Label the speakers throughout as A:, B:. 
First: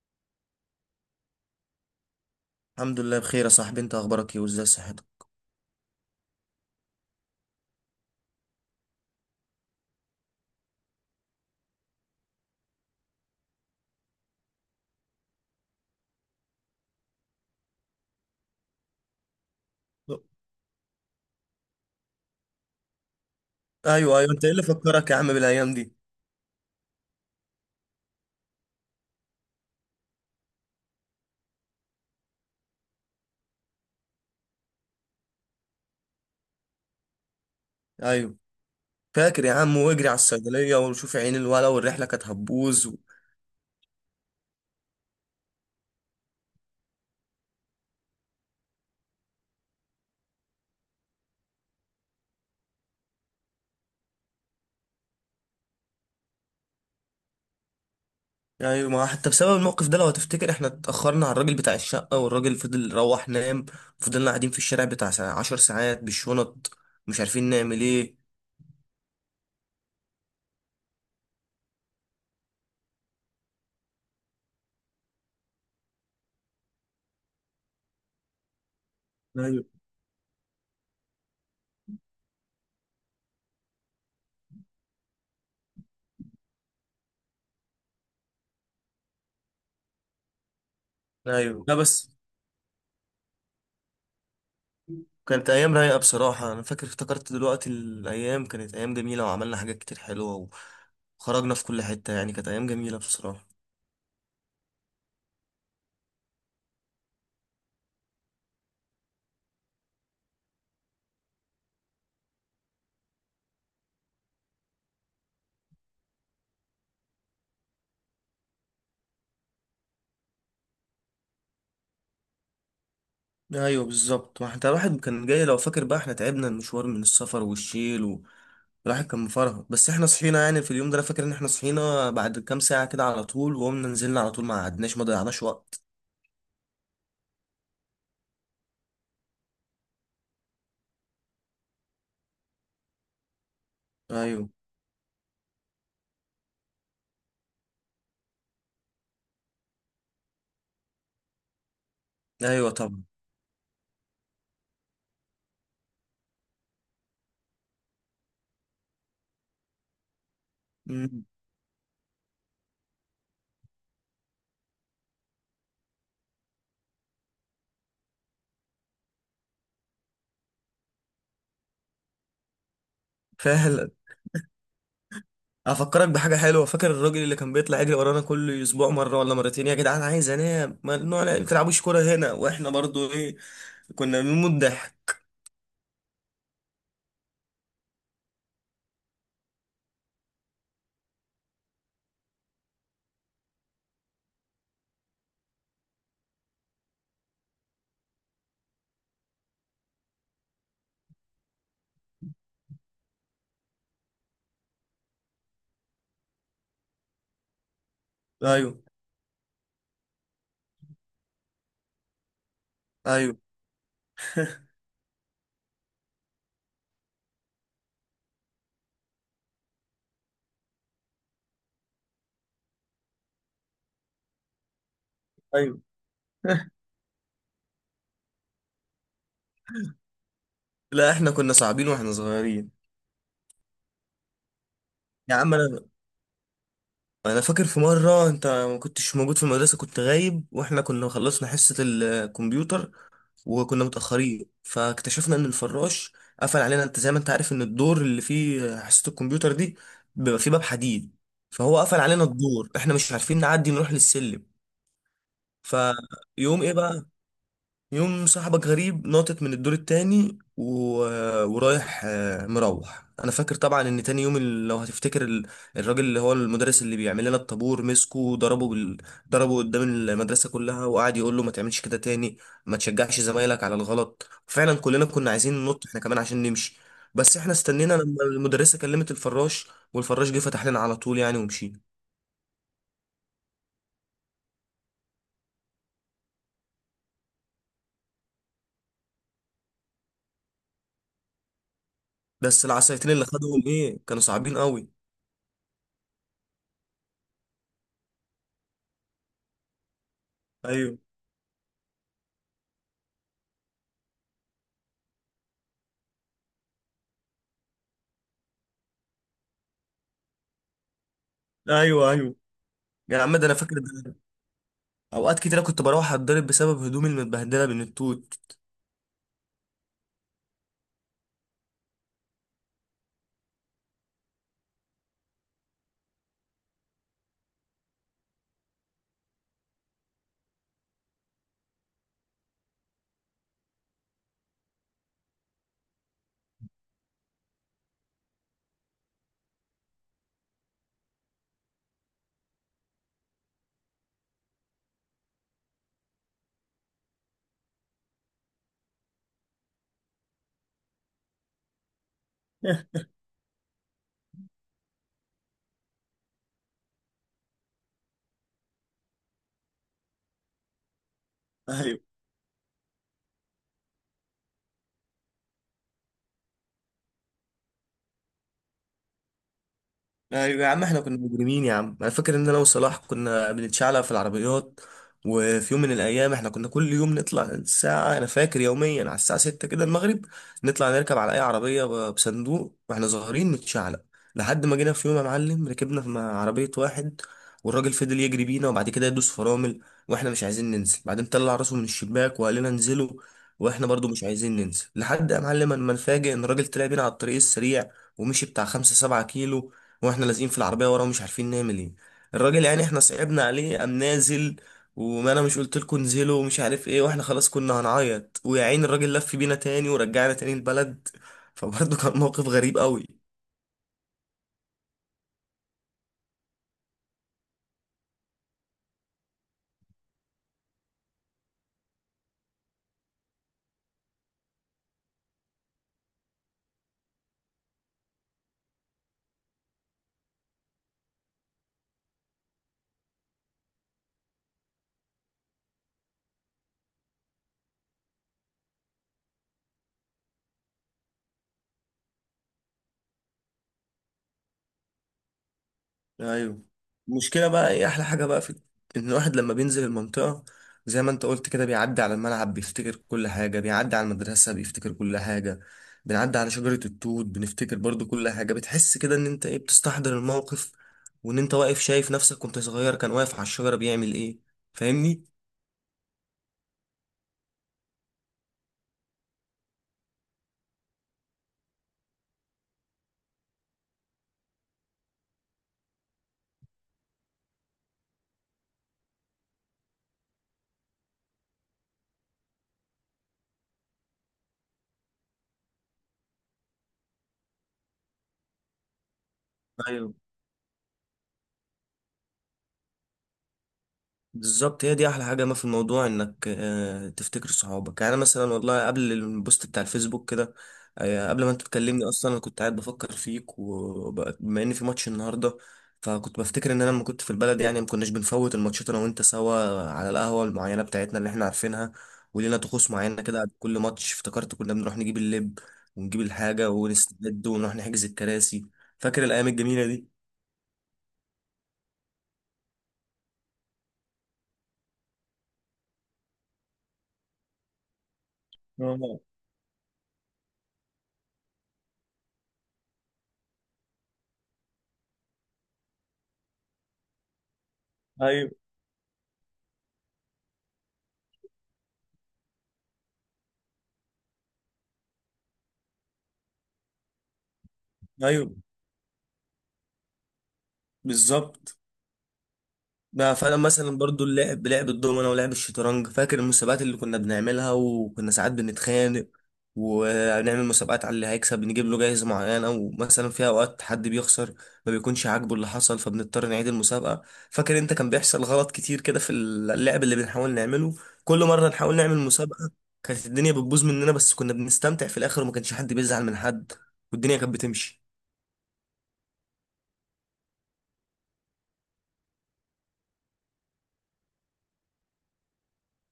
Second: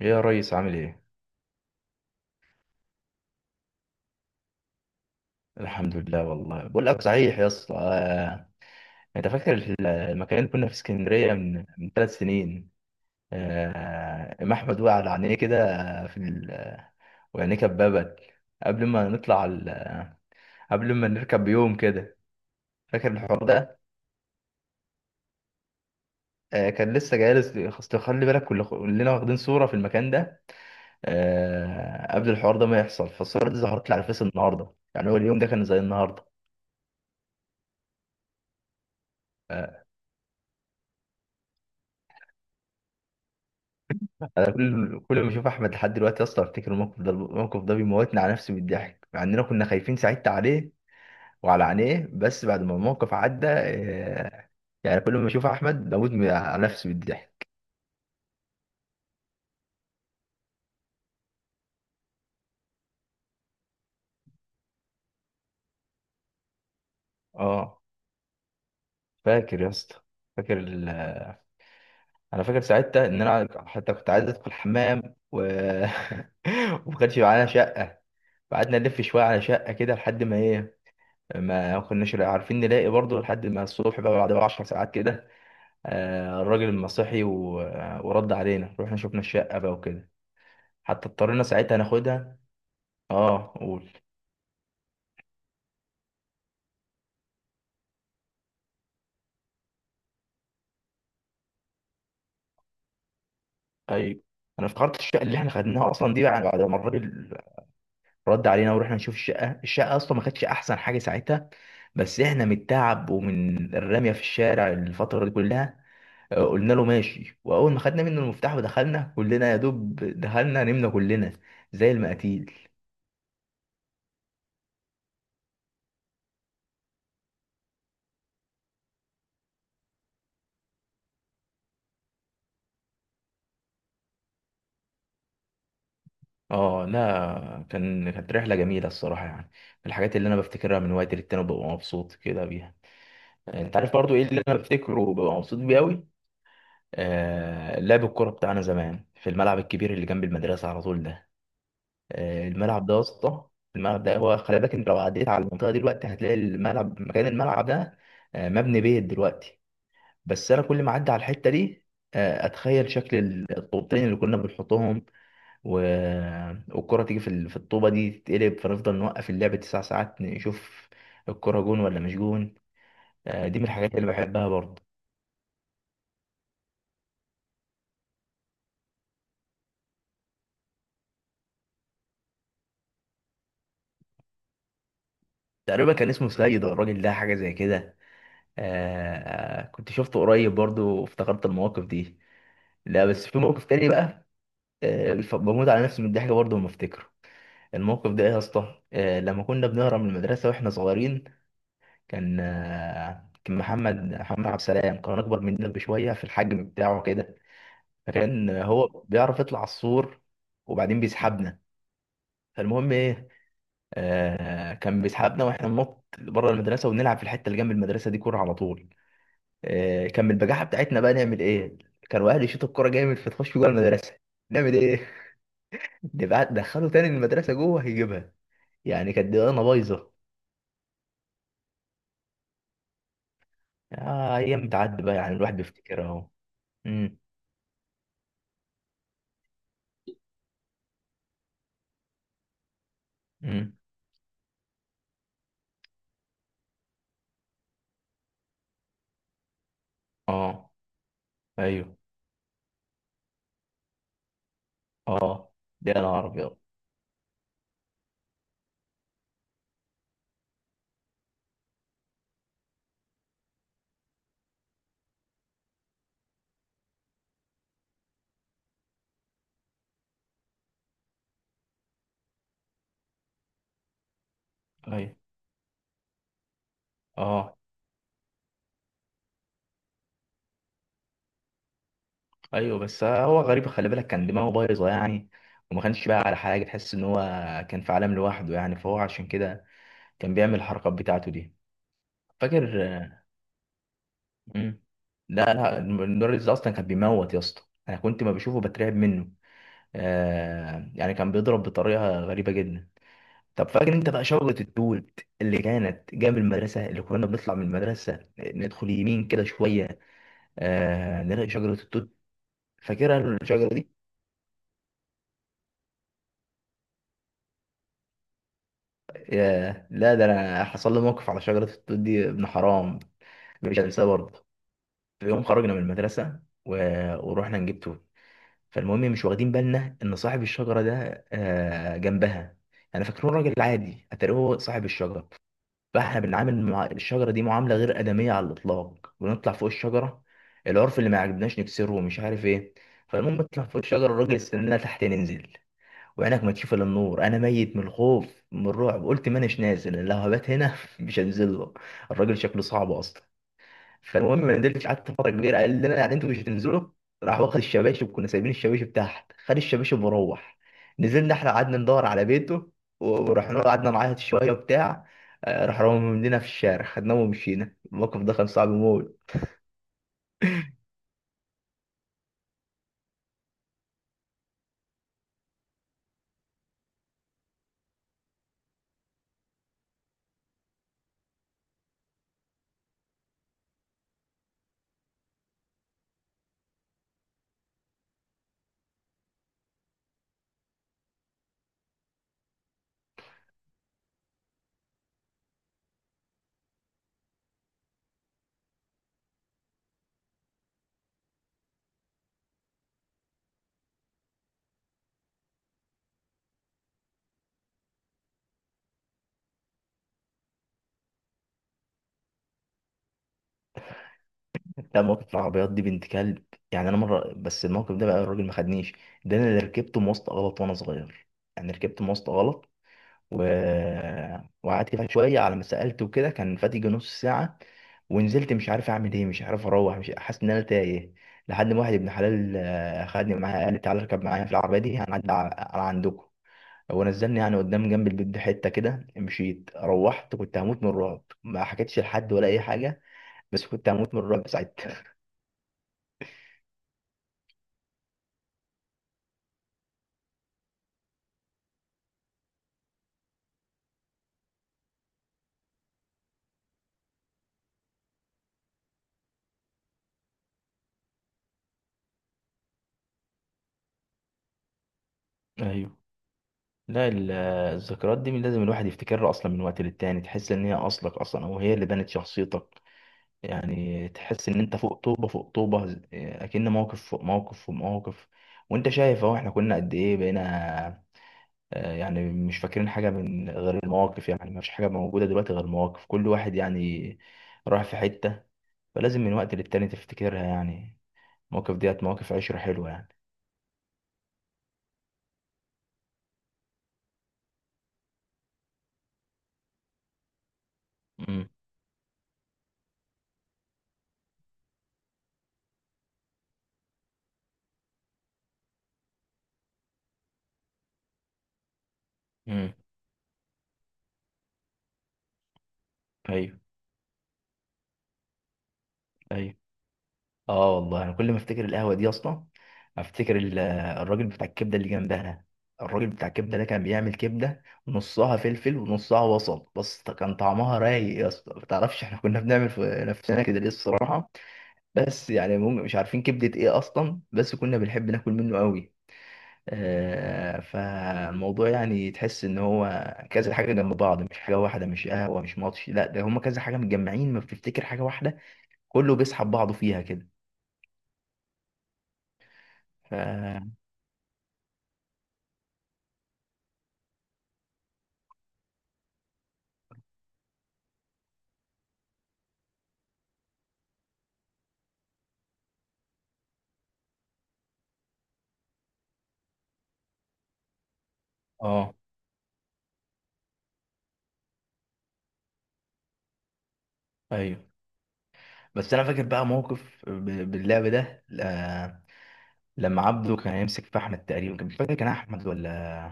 A: يا ريس عامل ايه؟
B: الحمد لله بخير يا صاحبي، انت اخبارك ايه وازاي صحتك؟
A: الحمد لله والله بقول لك صحيح يا اسطى. انت فاكر في المكان اللي كنا في اسكندريه من ثلاث سنين. ام احمد وقع على عينيه كده في ال... وعينيه كببت. قبل ما نطلع ال... قبل ما نركب بيوم كده. فاكر الحوار ده؟
B: ايوه ايوه، انت ايه اللي فكرك يا عم بالايام دي؟
A: كان لسه جالس، اصل خلي بالك كلنا واخدين صوره في المكان ده قبل الحوار ده ما يحصل. فالصوره دي ظهرت لي على الفيس النهارده، يعني هو اليوم ده كان زي النهارده.
B: ايوه، فاكر يا عم،
A: آه،
B: واجري على الصيدليه وشوف عين الولا، والرحله كانت هتبوظ.
A: كل ما اشوف احمد لحد دلوقتي اصلا افتكر الموقف ده، الموقف ده بيموتني على نفسي بالضحك مع اننا كنا خايفين ساعتها عليه وعلى عينيه. بس بعد ما الموقف عدى، يعني كل ما اشوف احمد بموت على نفسي بالضحك.
B: ايوه، ما حتى بسبب الموقف ده لو هتفتكر احنا اتاخرنا على الراجل بتاع الشقه، والراجل فضل روح نام. فضلنا قاعدين في الشارع بتاع 10 ساعات بالشنط، مش عارفين
A: اه،
B: نعمل ايه.
A: فاكر يا اسطى؟ فاكر ال... انا فاكر ساعتها ان انا حتى كنت عايز ادخل الحمام و وما كانش معانا شقه. قعدنا نلف شويه على
B: ايوه
A: شقه كده لحد ما ايه، ما كناش عارفين نلاقي برضه لحد ما الصبح بقى بعد 10 ساعات كده. الراجل المسيحي ورد علينا، رحنا شفنا الشقة بقى وكده، حتى اضطرينا
B: ايوه، لا
A: ساعتها
B: بس
A: ناخدها. اه، قول.
B: كانت ايام رايقه بصراحه. انا فاكر افتكرت دلوقتي الايام كانت ايام جميله، وعملنا حاجات كتير حلوه، وخرجنا في كل حته، يعني كانت ايام جميله بصراحه.
A: ايوه، انا افتكرت الشقة اللي احنا خدناها اصلا دي بعد ما الراجل رد علينا ورحنا نشوف الشقة. اصلا ما كانتش احسن حاجة ساعتها، بس احنا من التعب ومن الرمية في الشارع الفترة دي كلها، قلنا له ماشي. واول ما خدنا منه المفتاح ودخلنا كلنا، يا دوب دخلنا نمنا كلنا زي المقاتيل.
B: ايوه بالظبط، ما حتى الواحد كان جاي لو فاكر بقى احنا تعبنا المشوار من السفر والشيل. الواحد كان مفرهد، بس احنا صحينا يعني في اليوم ده. انا فاكر ان احنا صحينا بعد كام ساعة كده على طول، وقمنا نزلنا على طول، ما قعدناش ما ضيعناش وقت.
A: اه، لا كانت رحله جميله الصراحه، يعني من الحاجات اللي انا بفتكرها من وقت للتاني ببقى مبسوط كده بيها. انت عارف برضو ايه اللي
B: ايوه.
A: انا بفتكره وببقى مبسوط بيه قوي؟ لعب الكوره بتاعنا زمان في الملعب الكبير اللي جنب المدرسه على طول ده.
B: ايوه
A: الملعب ده يا
B: طبعا.
A: اسطى، الملعب ده هو، خلي بالك انت لو عديت على المنطقه دي دلوقتي هتلاقي الملعب، مكان الملعب ده، مبني بيت دلوقتي. بس انا كل ما اعدي على
B: مم.
A: الحته دي، اتخيل شكل الطوبتين اللي كنا بنحطهم و... والكرة تيجي في الطوبة دي تتقلب، فنفضل نوقف اللعب تسع ساعات نشوف الكرة جون ولا مش جون. دي من
B: فعلا.
A: الحاجات اللي بحبها برضه.
B: افكرك بحاجة حلوة، فاكر الراجل اللي كان بيطلع يجري ورانا كل اسبوع مرة ولا مرتين، يا جدعان عايز انام، ممنوع ما تلعبوش كورة هنا، واحنا برضو ايه، كنا بنموت ضحك.
A: تقريبا كان اسمه سيد الراجل ده، حاجة زي كده آه، كنت شفته قريب برضه وافتكرت المواقف دي. لا بس في موقف تاني بقى، بموت على نفسي من الضحك برضه لما افتكره. الموقف ده ايه يا اسطى؟ لما كنا بنهرب من المدرسة واحنا صغيرين، كان كان محمد عبد السلام كان اكبر مننا بشوية في الحجم بتاعه كده، لان
B: ايوه.
A: هو بيعرف يطلع على السور وبعدين بيسحبنا. فالمهم ايه،
B: ايوه.
A: كان بيسحبنا واحنا ننط بره المدرسه ونلعب في الحته اللي جنب المدرسه دي كوره على طول. كان من البجاحه بتاعتنا بقى نعمل ايه، كانوا اهلي يشوطوا الكوره جامد فتخش جوه المدرسه. نعمل ايه؟
B: ايوه.
A: نبقى دخله تاني المدرسه جوه هيجيبها. يعني كانت دماغنا بايظه.
B: لا احنا كنا صعبين واحنا صغيرين.
A: ايام بتعدي بقى،
B: يا
A: يعني
B: عم،
A: الواحد بيفتكرها اهو. امم
B: انا فاكر في مره انت ما كنتش موجود في المدرسه، كنت غايب، واحنا كنا خلصنا حصه الكمبيوتر،
A: امم
B: وكنا متاخرين، فاكتشفنا ان الفراش قفل علينا. انت زي ما انت عارف ان الدور اللي فيه حصه الكمبيوتر دي بيبقى فيه باب
A: اه.
B: حديد، فهو
A: ايوه.
B: قفل علينا الدور، احنا مش عارفين نعدي نروح للسلم.
A: اه، ده انا ابيض.
B: فيوم ايه بقى، يوم صاحبك غريب ناطط من الدور التاني. ورايح مروح. انا فاكر طبعا ان تاني يوم لو هتفتكر الراجل اللي هو المدرس اللي بيعمل لنا الطابور مسكه وضربه ضربه قدام المدرسة كلها، وقعد يقول له ما تعملش كده تاني، ما تشجعش زمايلك على الغلط. فعلا كلنا
A: ايوه.
B: كنا عايزين ننط احنا كمان عشان نمشي، بس احنا
A: اه.
B: استنينا لما المدرسة كلمت الفراش، والفراش جه فتح لنا على طول يعني ومشينا.
A: ايوه، بس هو غريب، خلي بالك كان دماغه بايظه يعني، وما كانش بقى على حاجه. تحس ان هو كان في عالم لوحده يعني، فهو عشان كده كان بيعمل الحركات بتاعته دي. فاكر؟
B: بس العصايتين اللي خدوهم ايه كانوا صعبين
A: مم.
B: قوي.
A: لا لا، المدرس ده اصلا كان بيموت يا اسطى، انا كنت ما بشوفه بترعب منه،
B: ايوه
A: يعني كان بيضرب بطريقه غريبه جدا. طب فاكر انت بقى شجره التوت اللي كانت جنب المدرسه، اللي كنا بنطلع من المدرسه ندخل يمين كده شويه، نلاقي شجره التوت.
B: ايوه ايوه
A: فاكرها
B: يا عم، ده انا
A: الشجره
B: فاكر
A: دي؟
B: ده. اوقات كتيرة كنت بروح اتضرب بسبب هدومي المتبهدله من التوت.
A: ياه، لا ده انا حصل لي موقف على شجره التوت دي ابن حرام، مش هنساه برضه. في يوم خرجنا من المدرسه و... ورحنا نجيب توت. فالمهم مش واخدين بالنا ان صاحب الشجره ده جنبها. انا فاكره راجل عادي، اتاري هو صاحب الشجره. فاحنا بنعامل مع الشجره دي معامله غير ادميه على الاطلاق، بنطلع فوق الشجره، العرف اللي ما عجبناش نكسره ومش عارف ايه. فالمهم نطلع فوق الشجره، الراجل استنانا تحت ننزل، وعينك ما تشوف الا النور، انا ميت من الخوف من الرعب. قلت ما اناش نازل، أنا لو هبات هنا مش هنزل له، الراجل شكله صعب اصلا. فالمهم ما نزلتش، قعدت فتره كبيره، قال لنا يعني انتوا مش هتنزلوا، راح واخد الشباشب. كنا سايبين الشباشب تحت، خد الشباشب وروح. نزلنا احنا قعدنا ندور على بيته ورحنا له، قعدنا نعيط شويه وبتاع، راح رمى مننا في الشارع، خدناه ومشينا. الموقف ده كان صعب موت.
B: ايوه يا عم، احنا كنا مجرمين يا عم. انا فاكر ان انا وصلاح كنا بنتشعلق في العربيات، وفي يوم من الايام احنا كنا كل يوم نطلع الساعه، انا فاكر يوميا على الساعه 6 كده المغرب، نطلع نركب على اي عربيه بصندوق واحنا صغيرين نتشعلق. لحد ما جينا في يوم يا معلم ركبنا في مع عربيه واحد، والراجل فضل يجري بينا، وبعد كده يدوس فرامل، واحنا مش عايزين ننزل. بعدين طلع راسه من الشباك وقال لنا انزلوا، واحنا برضو مش عايزين ننزل، لحد يا معلم ما نفاجئ ان الراجل طلع بينا على الطريق السريع، ومشي بتاع خمسة سبعة كيلو، واحنا لازقين في العربيه ورا ومش عارفين نعمل ايه. الراجل يعني احنا صعبنا عليه، قام نازل، وما انا مش قلت لكم انزلوا ومش عارف ايه، واحنا خلاص كنا هنعيط، ويا عين الراجل لف بينا تاني ورجعنا تاني البلد. فبرضه كان موقف غريب قوي.
A: ده مواقف العربيات دي بنت كلب، يعني انا مره بس الموقف ده بقى الراجل ما خدنيش، ده انا اللي ركبت مواصله غلط وانا صغير. يعني ركبت مواصله غلط و... وقعدت فيها شويه على ما سالت وكده، كان فاتي يجي نص ساعه، ونزلت مش عارف اعمل ايه، مش عارف اروح، مش حاسس ان انا تايه، لحد ما واحد ابن حلال، خدني معاه. قال لي تعالى اركب معايا في العربيه دي هنعدي على عندكم. هو نزلني يعني قدام جنب البيت بحته كده، مشيت روحت كنت هموت من الرعب، ما حكيتش لحد ولا اي حاجه، بس كنت هموت من الرعب ساعتها.
B: ايوه. المشكله بقى ايه احلى حاجه بقى في ان الواحد لما بينزل المنطقه، زي ما انت قلت كده، بيعدي على الملعب بيفتكر كل حاجه، بيعدي على المدرسه بيفتكر كل حاجه، بنعدي على شجره التوت بنفتكر برضو كل حاجه، بتحس كده ان انت ايه بتستحضر الموقف، وان انت واقف شايف نفسك كنت صغير كان واقف على الشجره بيعمل ايه، فاهمني؟
A: ايوه، لا الذكريات دي من لازم الواحد يفتكرها اصلا من وقت للتاني. تحس ان هي اصلك اصلا او هي اللي بنت شخصيتك. يعني تحس ان انت فوق طوبه فوق طوبه، اكن موقف فوق موقف فوق موقف، وانت شايف اهو احنا كنا قد ايه بقينا. يعني مش فاكرين حاجه من غير المواقف، يعني ما فيش حاجه موجوده دلوقتي غير المواقف. كل واحد يعني راح في حته، فلازم من وقت للتاني
B: ايوه
A: تفتكرها يعني. المواقف ديت مواقف عشره حلوه يعني.
B: بالظبط، هي دي احلى حاجه ما في الموضوع انك تفتكر صحابك يعني. أنا مثلا والله قبل البوست بتاع الفيسبوك كده، قبل
A: امم
B: ما انت تكلمني اصلا انا كنت قاعد بفكر فيك، وبما ان في ماتش النهارده، فكنت بفتكر ان انا لما كنت في البلد يعني ما كناش بنفوت الماتشات انا وانت سوا على القهوه المعينه بتاعتنا اللي احنا عارفينها، ولينا
A: امم
B: طقوس معينه كده قبل كل ماتش. افتكرت كنا بنروح نجيب اللب، ونجيب
A: ايوه.
B: الحاجه ونستعد ونروح نحجز الكراسي. فاكر الايام
A: ايوه.
B: الجميله دي؟
A: اه والله انا كل ما افتكر القهوه دي اصلا، افتكر الراجل بتاع الكبده اللي جنبها ده. الراجل بتاع الكبده ده كان بيعمل كبده، نصها فلفل
B: آه،
A: ونصها بصل، بس كان طعمها رايق يا اسطى. ما تعرفش احنا كنا بنعمل في نفسنا كده ليه الصراحه، بس يعني مش عارفين كبده ايه اصلا، بس كنا بنحب ناكل
B: ايوه
A: منه قوي. فالموضوع يعني تحس ان هو كذا حاجه جنب بعض، مش حاجه واحده، مش قهوه، مش ماتش، لا ده هما كذا حاجه متجمعين، ما بتفتكر حاجه واحده،
B: ايوه
A: كله بيسحب بعضه فيها كده.
B: بالظبط.
A: ف...
B: بقى فانا مثلا برضو اللعب، لعب الدومنه ولعب الشطرنج، فاكر المسابقات اللي كنا بنعملها وكنا ساعات بنتخانق، ونعمل مسابقات على اللي هيكسب نجيب له جايزه معينه، ومثلا في اوقات حد بيخسر ما بيكونش عاجبه اللي حصل فبنضطر نعيد المسابقه. فاكر انت كان بيحصل غلط كتير كده في اللعب اللي بنحاول نعمله كل مره
A: اه.
B: نحاول نعمل مسابقه. كانت الدنيا بتبوظ مننا، بس كنا بنستمتع في الاخر، وما كانش حد بيزعل من حد، والدنيا كانت
A: ايوه.
B: بتمشي.
A: بس انا فاكر بقى موقف باللعب ده، لما عبده كان هيمسك في احمد. تقريبا كان مش فاكر كان احمد ولا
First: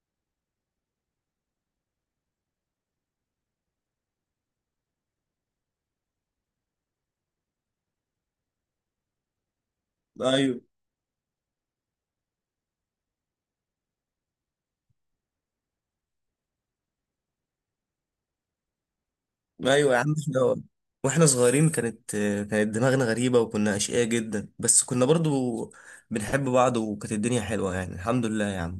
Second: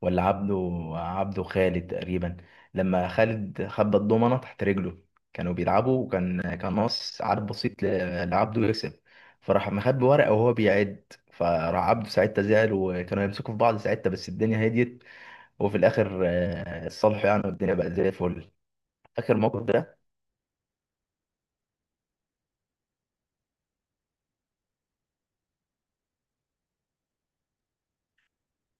A: ولا عبده، عبده خالد تقريبا. لما خالد خبى الضمنه تحت رجله، كانوا بيلعبوا، وكان ناقص عدد بسيط لعبده يكسب، فراح مخبي ورقه وهو
B: ايوه.
A: بيعد. فراح عبده ساعتها زعل، وكانوا يمسكوا في بعض ساعتها، بس الدنيا هديت. وفي الاخر، اتصالحوا يعني، والدنيا بقت زي الفل. فاكر الموقف
B: ايوه يا
A: ده؟
B: عم، احنا واحنا صغيرين كانت دماغنا غريبة، وكنا أشقياء جدا، بس كنا برضو بنحب بعض، وكانت الدنيا حلوة يعني. الحمد لله يا عم.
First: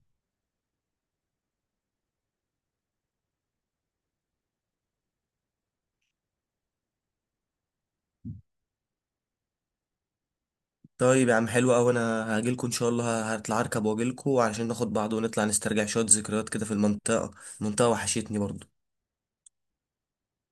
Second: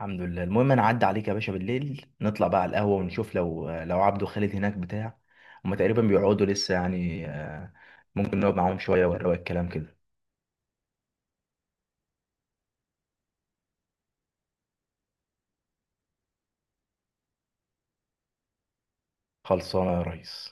A: الحمد لله. المهم انا عدى عليك يا باشا بالليل نطلع بقى على القهوه ونشوف لو عبده خالد هناك بتاع هما تقريبا بيقعدوا لسه يعني، ممكن نقعد معاهم شويه ونروق الكلام كده.
B: طيب يا عم، حلو أوي، أنا هاجيلكوا إن شاء الله، هطلع أركب وأجيلكوا علشان ناخد بعض ونطلع نسترجع شوية ذكريات كده في المنطقة. المنطقة وحشتني برضو.
A: خلصانه يا ريس.